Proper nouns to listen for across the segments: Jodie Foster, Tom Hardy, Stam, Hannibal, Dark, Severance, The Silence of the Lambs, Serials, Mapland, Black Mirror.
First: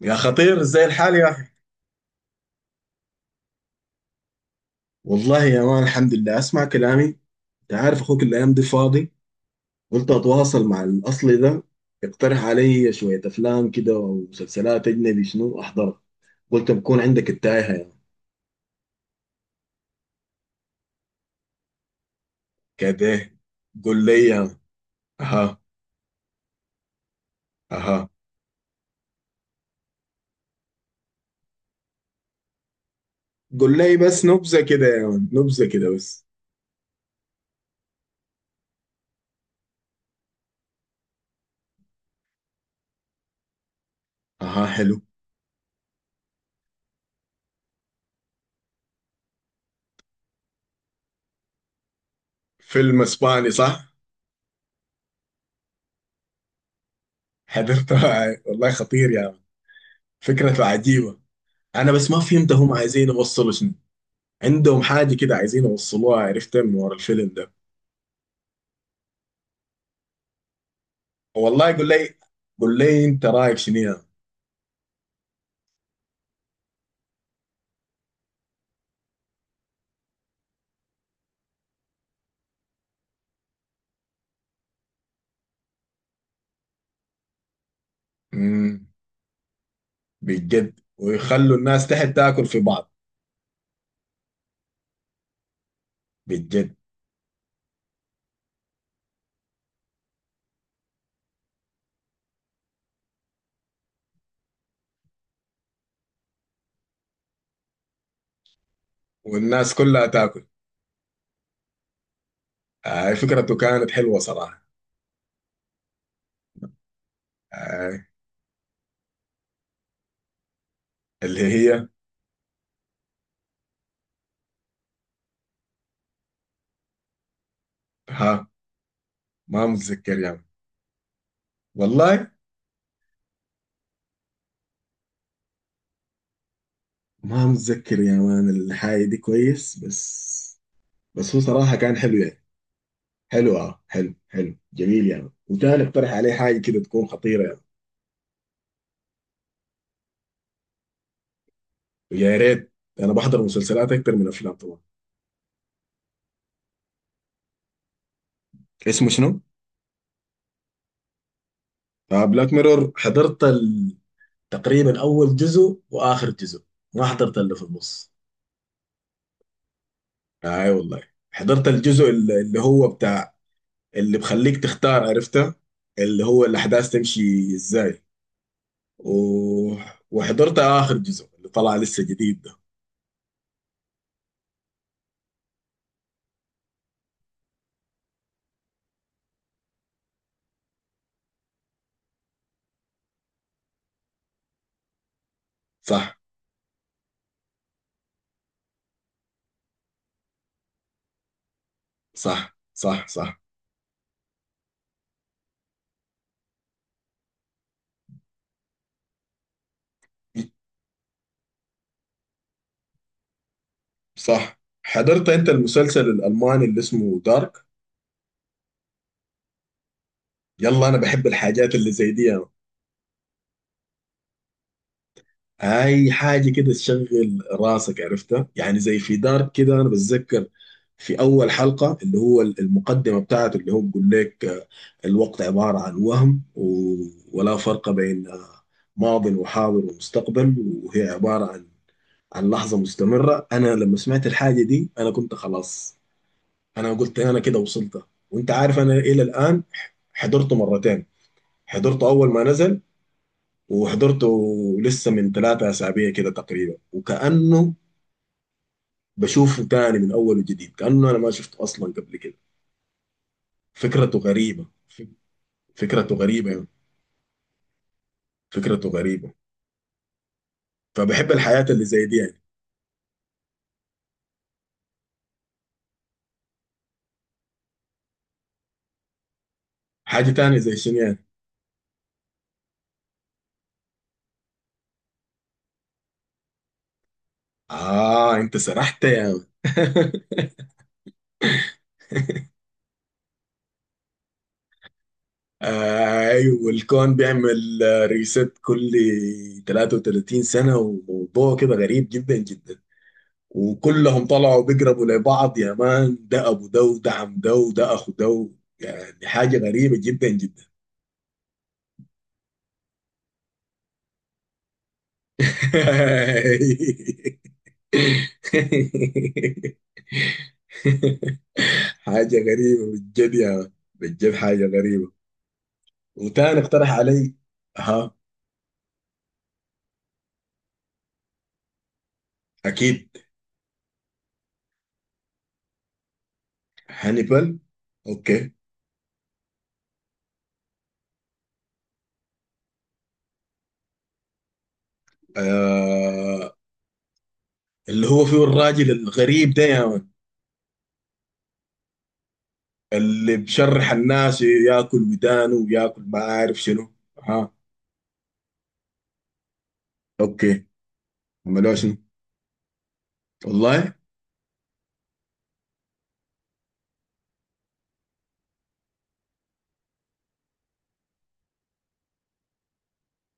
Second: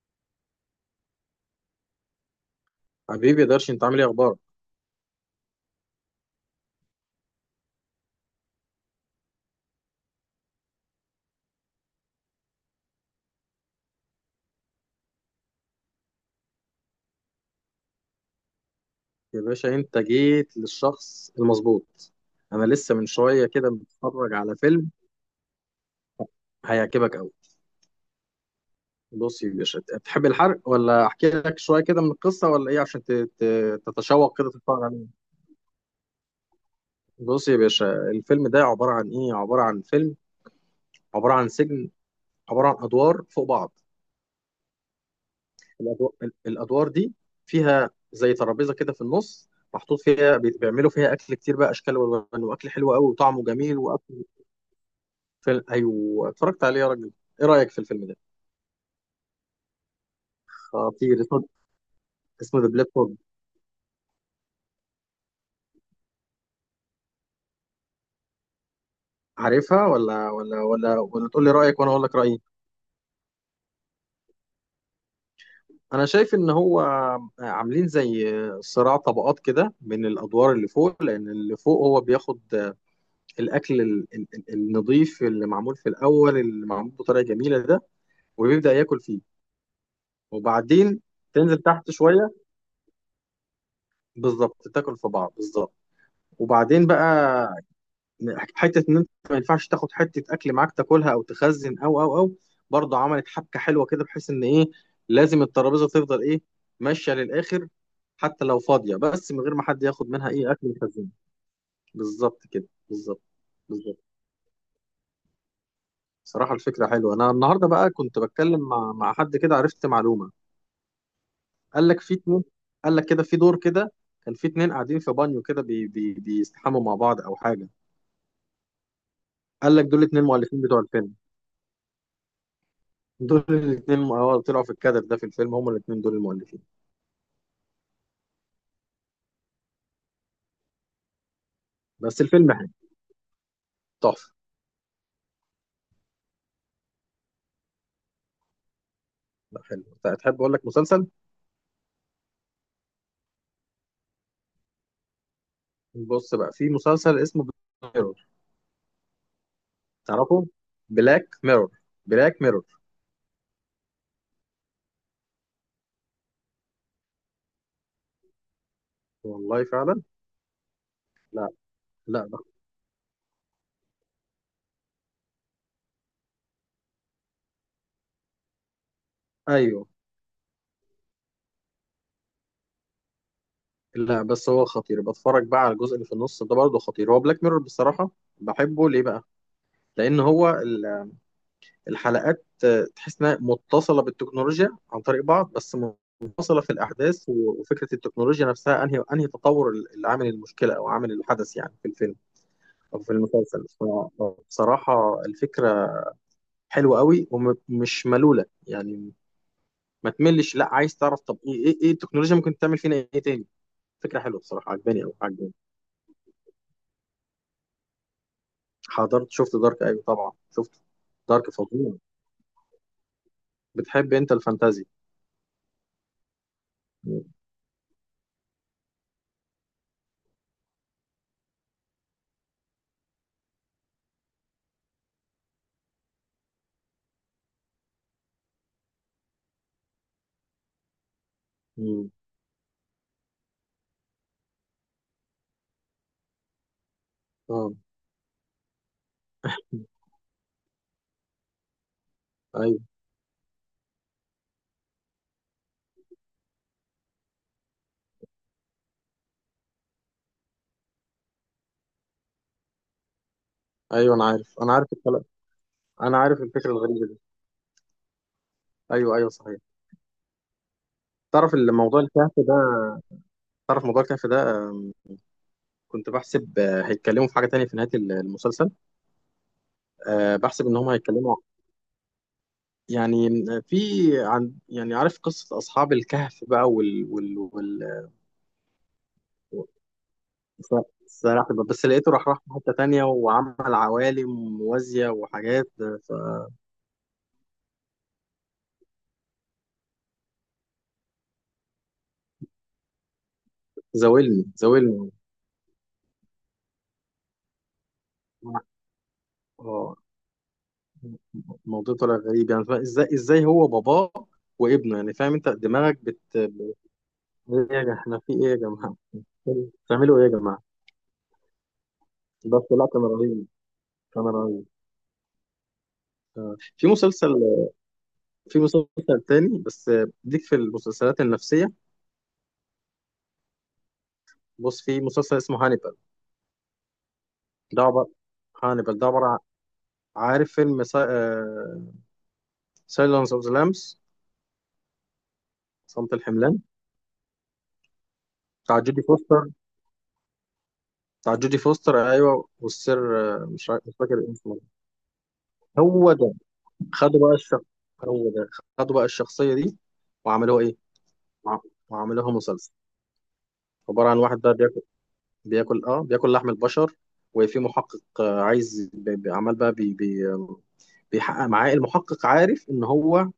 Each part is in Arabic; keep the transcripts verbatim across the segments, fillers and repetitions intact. يا خطير ازاي الحال يا اخي. حبيبي يا درش، انت عامل ايه؟ اخبارك؟ والله يا مان الحمد لله اسمع كلامي. انت عارف اخوك الايام دي فاضي، قلت اتواصل مع الاصلي ده يقترح علي شويه افلام كده ومسلسلات اجنبي شنو احضرها. قلت بكون عندك التايهه يعني. يا باشا انت جيت للشخص المظبوط. انا لسه من كده شويه كده قول لي متفرج يا على مان. فيلم اها. هيعجبك قوي. اها. بص يا باشا، تحب الحرق ولا احكي لك شويه كده من القصه ولا ايه عشان ت- قول ت- لي بس تتشوق كده نبذه تتفرج كده يا عليه؟ مان، نبذه كده بس. بص يا باشا، الفيلم ده عباره عن ايه؟ عباره عن فيلم، عباره عن سجن، عباره عن ادوار فوق بعض. اها، حلو. الادوار, الأدوار دي فيها زي ترابيزه كده في النص، محطوط فيها بي- بيعملوا فيها اكل كتير بقى، اشكال والوان، واكل حلو فيلم قوي وطعمه اسباني جميل. صح؟ فيلم، ايوه اتفرجت عليه يا راجل. ايه رايك في حضرته. الفيلم ده؟ والله خطير يا مان، فكرته عجيبه. خطير اسمه. انا بس ما فهمت اسمه ذا هم بلاد عايزين بوب. يوصلوا شنو. عندهم حاجة كده عايزين يوصلوها، عرفتها من ورا الفيلم ده. عارفها ولا ولا ولا ولا؟ تقول لي والله رايك يقول وانا اقول لي. لك رايي. قول لي انت رايك شنو يا... انا شايف ان هو عاملين زي صراع طبقات كده من الادوار اللي فوق، لان اللي فوق هو بياخد الاكل ال- ال- ال- النظيف اللي معمول في الاول، اللي معمول بطريقه جميله ده، وبيبدا امم ياكل فيه. بجد؟ وبعدين ويخلوا تنزل الناس تحت تحت شويه، تاكل في بعض؟ بالظبط تاكل في بعض بالظبط. بجد؟ وبعدين بقى، حته ان انت ما ينفعش تاخد حته اكل معاك تاكلها او تخزن او او او. برضه عملت حبكه حلوه كده، بحيث ان ايه؟ لازم الترابيزه تفضل ايه؟ ماشيه للاخر، حتى لو فاضيه، بس من غير ما والناس حد كلها ياخد منها تاكل؟ ايه؟ اكل يخزنه. بالظبط كده آه، بالظبط. فكرته كانت بالظبط. حلوة صراحة. صراحه الفكره حلوه. انا النهارده بقى آه. كنت بتكلم مع مع حد كده، عرفت معلومه. اللي قال هي؟ لك في اتنين، قال لك كده في دور كده، كان في اتنين قاعدين في بانيو كده بي بي بيستحموا مع بعض او حاجه. ها. ما قال لك دول متذكر اتنين يعني. مؤلفين بتوع الفيلم. والله دول الاثنين، اه، طلعوا في الكادر ده في الفيلم، هما الاثنين دول المؤلفين. ما متذكر يا مان الحاجة دي كويس، بس بس هو صراحة كان حلو بس يعني. الفيلم حلو. حلو، اه حلو تحفه. حلو جميل يعني، وكان اقترح عليه حاجة كده تكون خطيرة يعني. لا، حلو. طيب، تحب اقول لك مسلسل؟ يا ريت، انا بحضر مسلسلات اكتر من افلام طبعا. بص بقى، في مسلسل اسمه ميرور. اسمه شنو؟ تعرفه؟ بلاك ميرور. بلاك بلاك ميرور. ميرور، حضرت ال... تقريبا اول جزء واخر جزء، ما حضرت اللي في النص. والله فعلا. اي والله. لا. حضرت الجزء لا ده اللي اللي هو بتاع اللي بخليك تختار، عرفته، اللي هو الاحداث تمشي ازاي و... ايوه. وحضرت اخر جزء اللي طلع لسه جديد ده. لا بس هو خطير. بتفرج بقى على الجزء اللي في النص ده، برضه خطير هو بلاك ميرور بصراحه. بحبه ليه بقى؟ لان هو الحلقات آه، تحس انها متصله بالتكنولوجيا عن طريق بعض بس، صح منفصله في الاحداث، و- وفكره التكنولوجيا نفسها انهي انهي تطور ال- اللي عامل المشكله او عامل الحدث يعني في الفيلم صح او صح. في صح المسلسل. بصراحه الفكره حلوه قوي ومش ملوله يعني، ما تملش، لا، عايز تعرف طب ايه ايه ايه التكنولوجيا ممكن تعمل فينا ايه تاني. فكره حلوه صح. بصراحه، عجباني قوي، حضرت انت عجباني. المسلسل الالماني اللي اسمه دارك؟ حضرت، شفت دارك ايوه طبعا شفت. يلا انا بحب دارك الحاجات اللي فظيع. زي دي. بتحب انت الفانتازي؟ اي حاجه كده مم. تشغل راسك عرفتها يعني. زي في دارك كده، انا بتذكر في اول حلقه اللي هو المقدمه بتاعته، اللي هو بيقول لك آه، الوقت عباره عن وهم و- ولا فرق بين آه، ماض وحاضر ومستقبل، وهي عباره عن مم. عن لحظه مستمره. انا لما سمعت الحاجه دي انا كنت خلاص، انا قلت انا كده اه، وصلت. وانت عارف انا الى الان حضرته مرتين، حضرته اول ما ايوه نزل وحضرته لسه من ثلاثة أسابيع كده تقريبا، وكأنه بشوفه تاني من أول وجديد كأنه أنا ما شفته أصلا قبل كده. ايوه، فكرته انا عارف، غريبة، انا عارف فك- الكلام. فكرته انا عارف غريبة يعني، الفكره الغريبه دي. فكرته ايوه ايوه غريبة. صحيح. فبحب تعرف الحياة اللي الموضوع زي دي الكهف يعني. ده، تعرف موضوع الكهف ده؟ آم، كنت بحسب آه، هيتكلموا في حاجه تانية في نهايه ال- المسلسل. حاجة آه، تانية بحسب زي ان هم شنو يعني؟ هيتكلموا يعني في، عن يعني، عارف قصه اصحاب الكهف بقى وال وال وال آه أنت سرحت يا يعني. ف- سلاحف، بس لقيته راح راح في حته تانية وعمل عوالم موازيه وحاجات آه، أيوه، الكون بيعمل ريست كل ثلاثة وثلاثين سنة، وموضوع كده غريب جدا جدا، وكلهم فزاولني طلعوا بيقربوا زاولني. لبعض يا مان، ده ابو ده، وده عم ده، وده اخو ده، يعني حاجة غريبة اه، جدا جدا. الموضوع طلع غريب يعني. فا- ازاي ازاي هو باباه وابنه يعني؟ فاهم انت دماغك بت بت- ايه يا جماعه؟ احنا في ايه يا جماعه؟ بتعملوا ايه يا جماعه؟ حاجة بس غريبة لا، كان بالجد رهيب. يا مان. كان بالجد رهيب. حاجة غريبة. وتاني في اقترح مسلسل، علي. ها. في مسلسل تاني بس، ديك في المسلسلات النفسيه. اكيد. بص، في مسلسل اسمه هانيبال. هانيبال. ده عباره، اوكي. هانيبال ده عباره عن- عارف فيلم سايلنس اوف ذا لامبس، صمت آه، الحملان، اللي هو فيه بتاع الراجل جودي فوستر؟ الغريب ده يا مان، بتاع جودي فوستر، ايوه، والسر اللي آه، مش عارف- بشرح مش فاكر الناس اسمه. ياكل ودانه وياكل هو ما ده. عارف شنو. خدوا بقى ها. الشخص. هو ده. خدوا بقى الشخصية دي وعملوها اوكي. ايه؟ وع- عملوها شنو؟ وعملوها مسلسل. والله. عبارة عن واحد بقى بياكل، بياكل، اه، بياكل لحم البشر. وفي محقق آه، عايز بي- بي- عمال بقى بي بي آم، بيحقق معاه. المحقق عارف ان هو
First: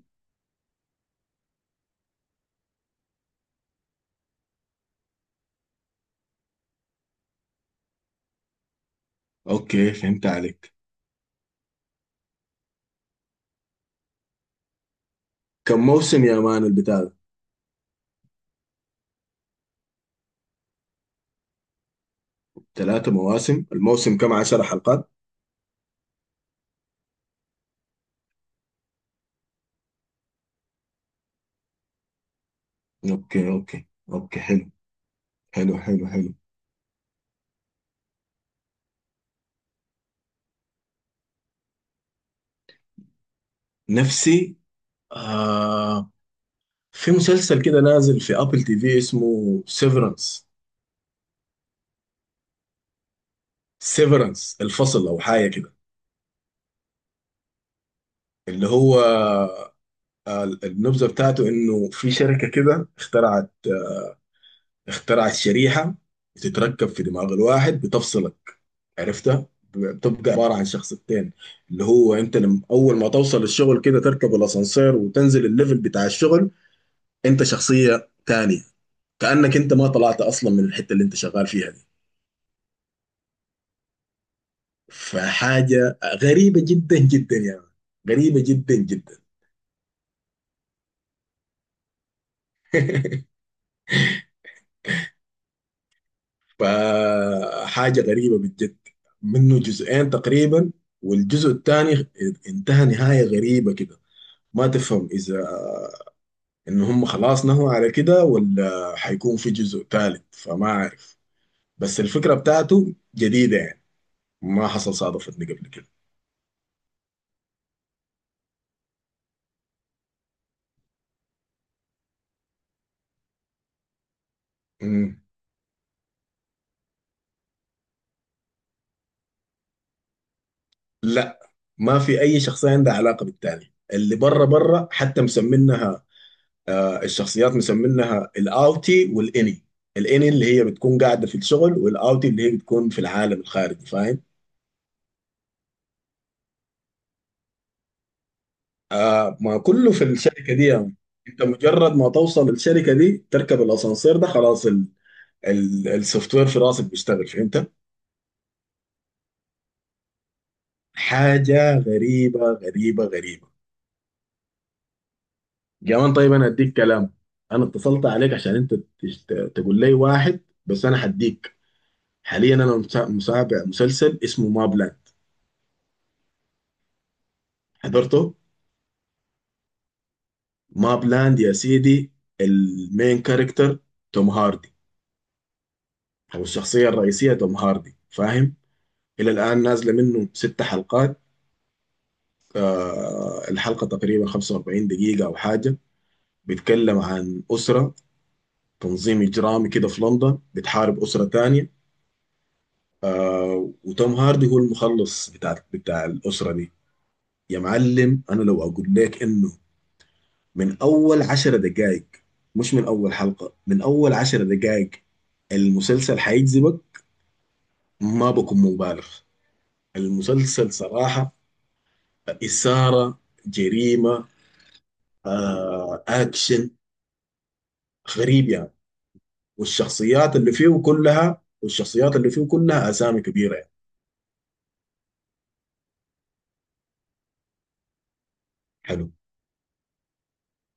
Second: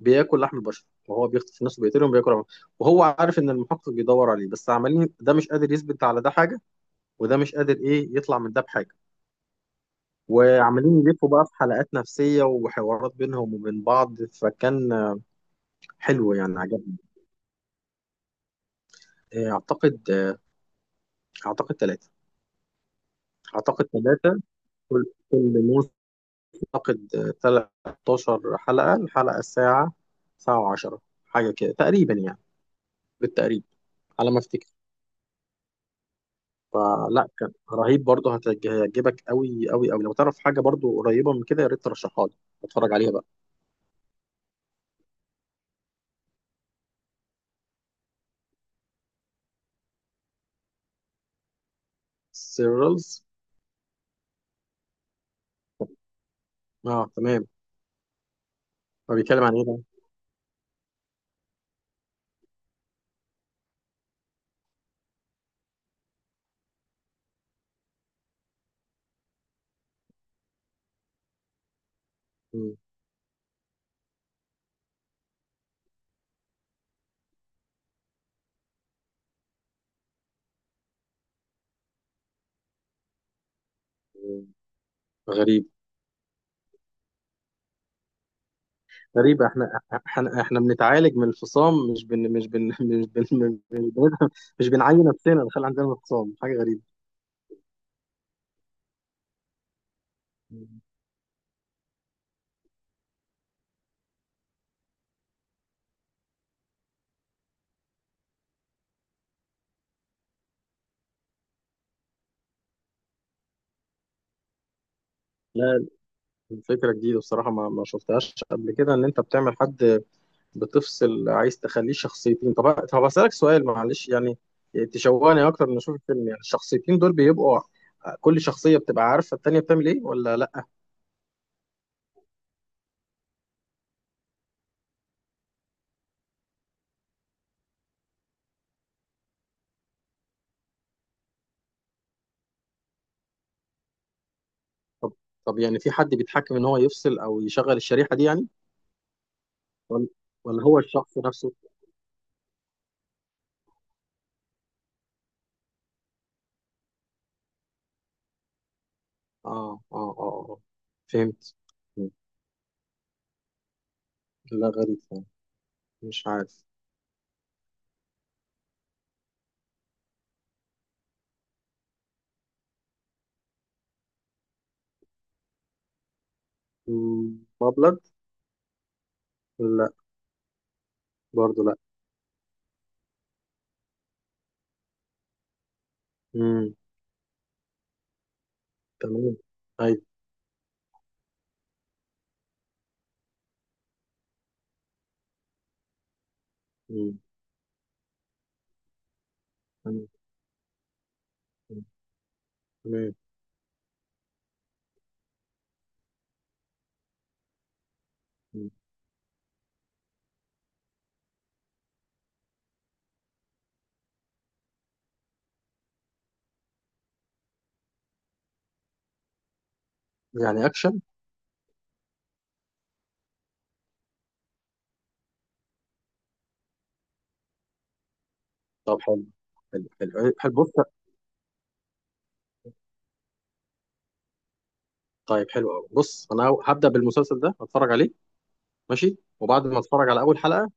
بياكل لحم البشر، وهو بيخطف الناس وبيقتلهم بياكل. وهو عارف ان المحقق بيدور عليه، بس عمالين، ده مش قادر يثبت على ده حاجة، وده مش قادر ايه، يطلع من ده بحاجة. اوكي، فهمت عليك. وعمالين يلفوا بقى في حلقات نفسية وحوارات بينهم وبين بعض. فكان آه، كم موسم حلو يا يعني، مان عجبني. البتاع ده؟ آه، اعتقد آه، اعتقد ثلاثة. ثلاثة مواسم، اعتقد الموسم كم؟ ثلاثة. عشر كل حلقات كل موسم اعتقد آه، تلتاشر حلقة، الحلقة الساعة، ساعة و10 حاجة كده تقريبا يعني، اوكي بالتقريب، اوكي على ما اوكي، حلو. افتكر. حلو حلو حلو. فلا، كان رهيب برضه. هتعج- هيعجبك قوي قوي قوي. لو تعرف حاجة برضه قريبة من كده يا ريت ترشحها لي، اتفرج عليها بقى. نفسي. آه، في مسلسل كده نازل في ابل تي في اسمه سيفرنس. سيرلز. سيفرنس، الفصل او حاجة كده. اه، تمام. اللي هو هو بيتكلم عن ايه ده؟ آه، النبذة بتاعته انه في شركة كده اخترعت آه، اخترعت شريحة بتتركب في دماغ الواحد بتفصلك، عرفتها، بتبقى عبارة عن شخصيتين. اللي هو انت لما مم. اول ما توصل الشغل كده تركب الاسانسير وتنزل الليفل بتاع الشغل انت شخصية تانية، كأنك انت ما طلعت اصلا من الحتة اللي انت شغال فيها دي. مم. غريب. فحاجة غريبة جدا جدا يعني. غريبة جدا جدا. غريب. احنا، احنا، احنا بنتعالج من الفصام، مش بن مش بن مش بن مش بنعين نفسنا نخلي عندنا انفصام، حاجه غريبه. فحاجة غريبة بالجد. منه جزئين تقريبا، والجزء الثاني انتهى نهاية غريبة كده، ما تفهم إذا ان هم خلاص نهوا على كده ولا حيكون في جزء ثالث، فما عارف. بس الفكرة بتاعته جديدة يعني، ما حصل صادفتني قبل لا، كده. الفكره جديده بصراحه، ما ما شفتهاش قبل كده، ان انت بتعمل حد بتفصل، عايز تخليه شخصيتين. طب طب اسالك سؤال، معلش يعني، مم. تشوقني اكتر من اشوف الفيلم. يعني الشخصيتين دول بيبقوا كل شخصيه بتبقى عارفه التانيه بتعمل ايه ولا لا؟ لا، ما في اي شخصية عندها علاقة بالتاني، اللي بره بره حتى مسمينها، آه، الشخصيات مسمينها الاوتي والاني. الاني اللي هي بتكون قاعدة في الشغل، والاوتي اللي هي بتكون في العالم الخارجي، فاهم؟ طب طب يعني في حد بيتحكم ان هو يفصل او يشغل الشريحه دي يعني، آه، ما كله في ولا الشركة ولا دي هو يعني. الشخص انت نفسه؟ مجرد ما توصل الشركة دي تركب الاسانسير ده خلاص، السوفت وير في راسك بيشتغل، فهمت؟ اه اه اه. آه. فهمت. حاجه مم. غريبه غريبه غريبه. لا، غريب فعلا. كمان مش طيب انا عارف. اديك كلام. انا اتصلت عليك عشان انت تش- ت- تقول لي واحد، بس انا هديك. حاليا انا مسا- متابع مسلسل اسمه ماب لاند. مم. مبلغ. حضرته؟ لا. ماب لاند يا برضو لا. سيدي. المين كاركتر توم هاردي، او مم. الشخصيه الرئيسيه توم هاردي، فاهم؟ الى تمام. الان نازله ايوه. منه ست حلقات. آه، الحلقه تقريبا خمسة واربعين دقيقه او حاجه. بيتكلم مم. عن اسره، تنظيم إجرامي كده في تمام. لندن، بتحارب أسرة تانية. مم. تمام. آه، وتوم هاردي هو المخلص بتاع بتاع الأسرة دي. يا معلم، أنا لو مم. أقول لك إنه من أول عشر دقايق، مش من أول حلقة، من أول عشر دقايق المسلسل حيجذبك، ما بكون مبالغ. يعني المسلسل اكشن؟ صراحة إثارة، جريمة، آه أكشن، غريب يعني. طب حلو. حلو حلو والشخصيات اللي حلو. بص، فيه كلها، والشخصيات اللي فيه كلها أسامي كبيرة يعني. طيب حلو قوي. بص انا هو- هبدا بالمسلسل ده، هتفرج عليه حلو. ماشي، وبعد ما اتفرج على اول حلقه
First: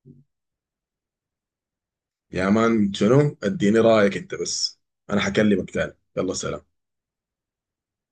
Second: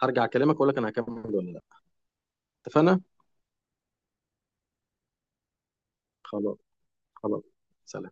هرجع اكلمك اقول لك انا هكمل ولا لا. يا مان اتفقنا. شنو، اديني رايك انت بس. انا هكلمك تاني. يلا خلاص سلام. خلاص. سلام.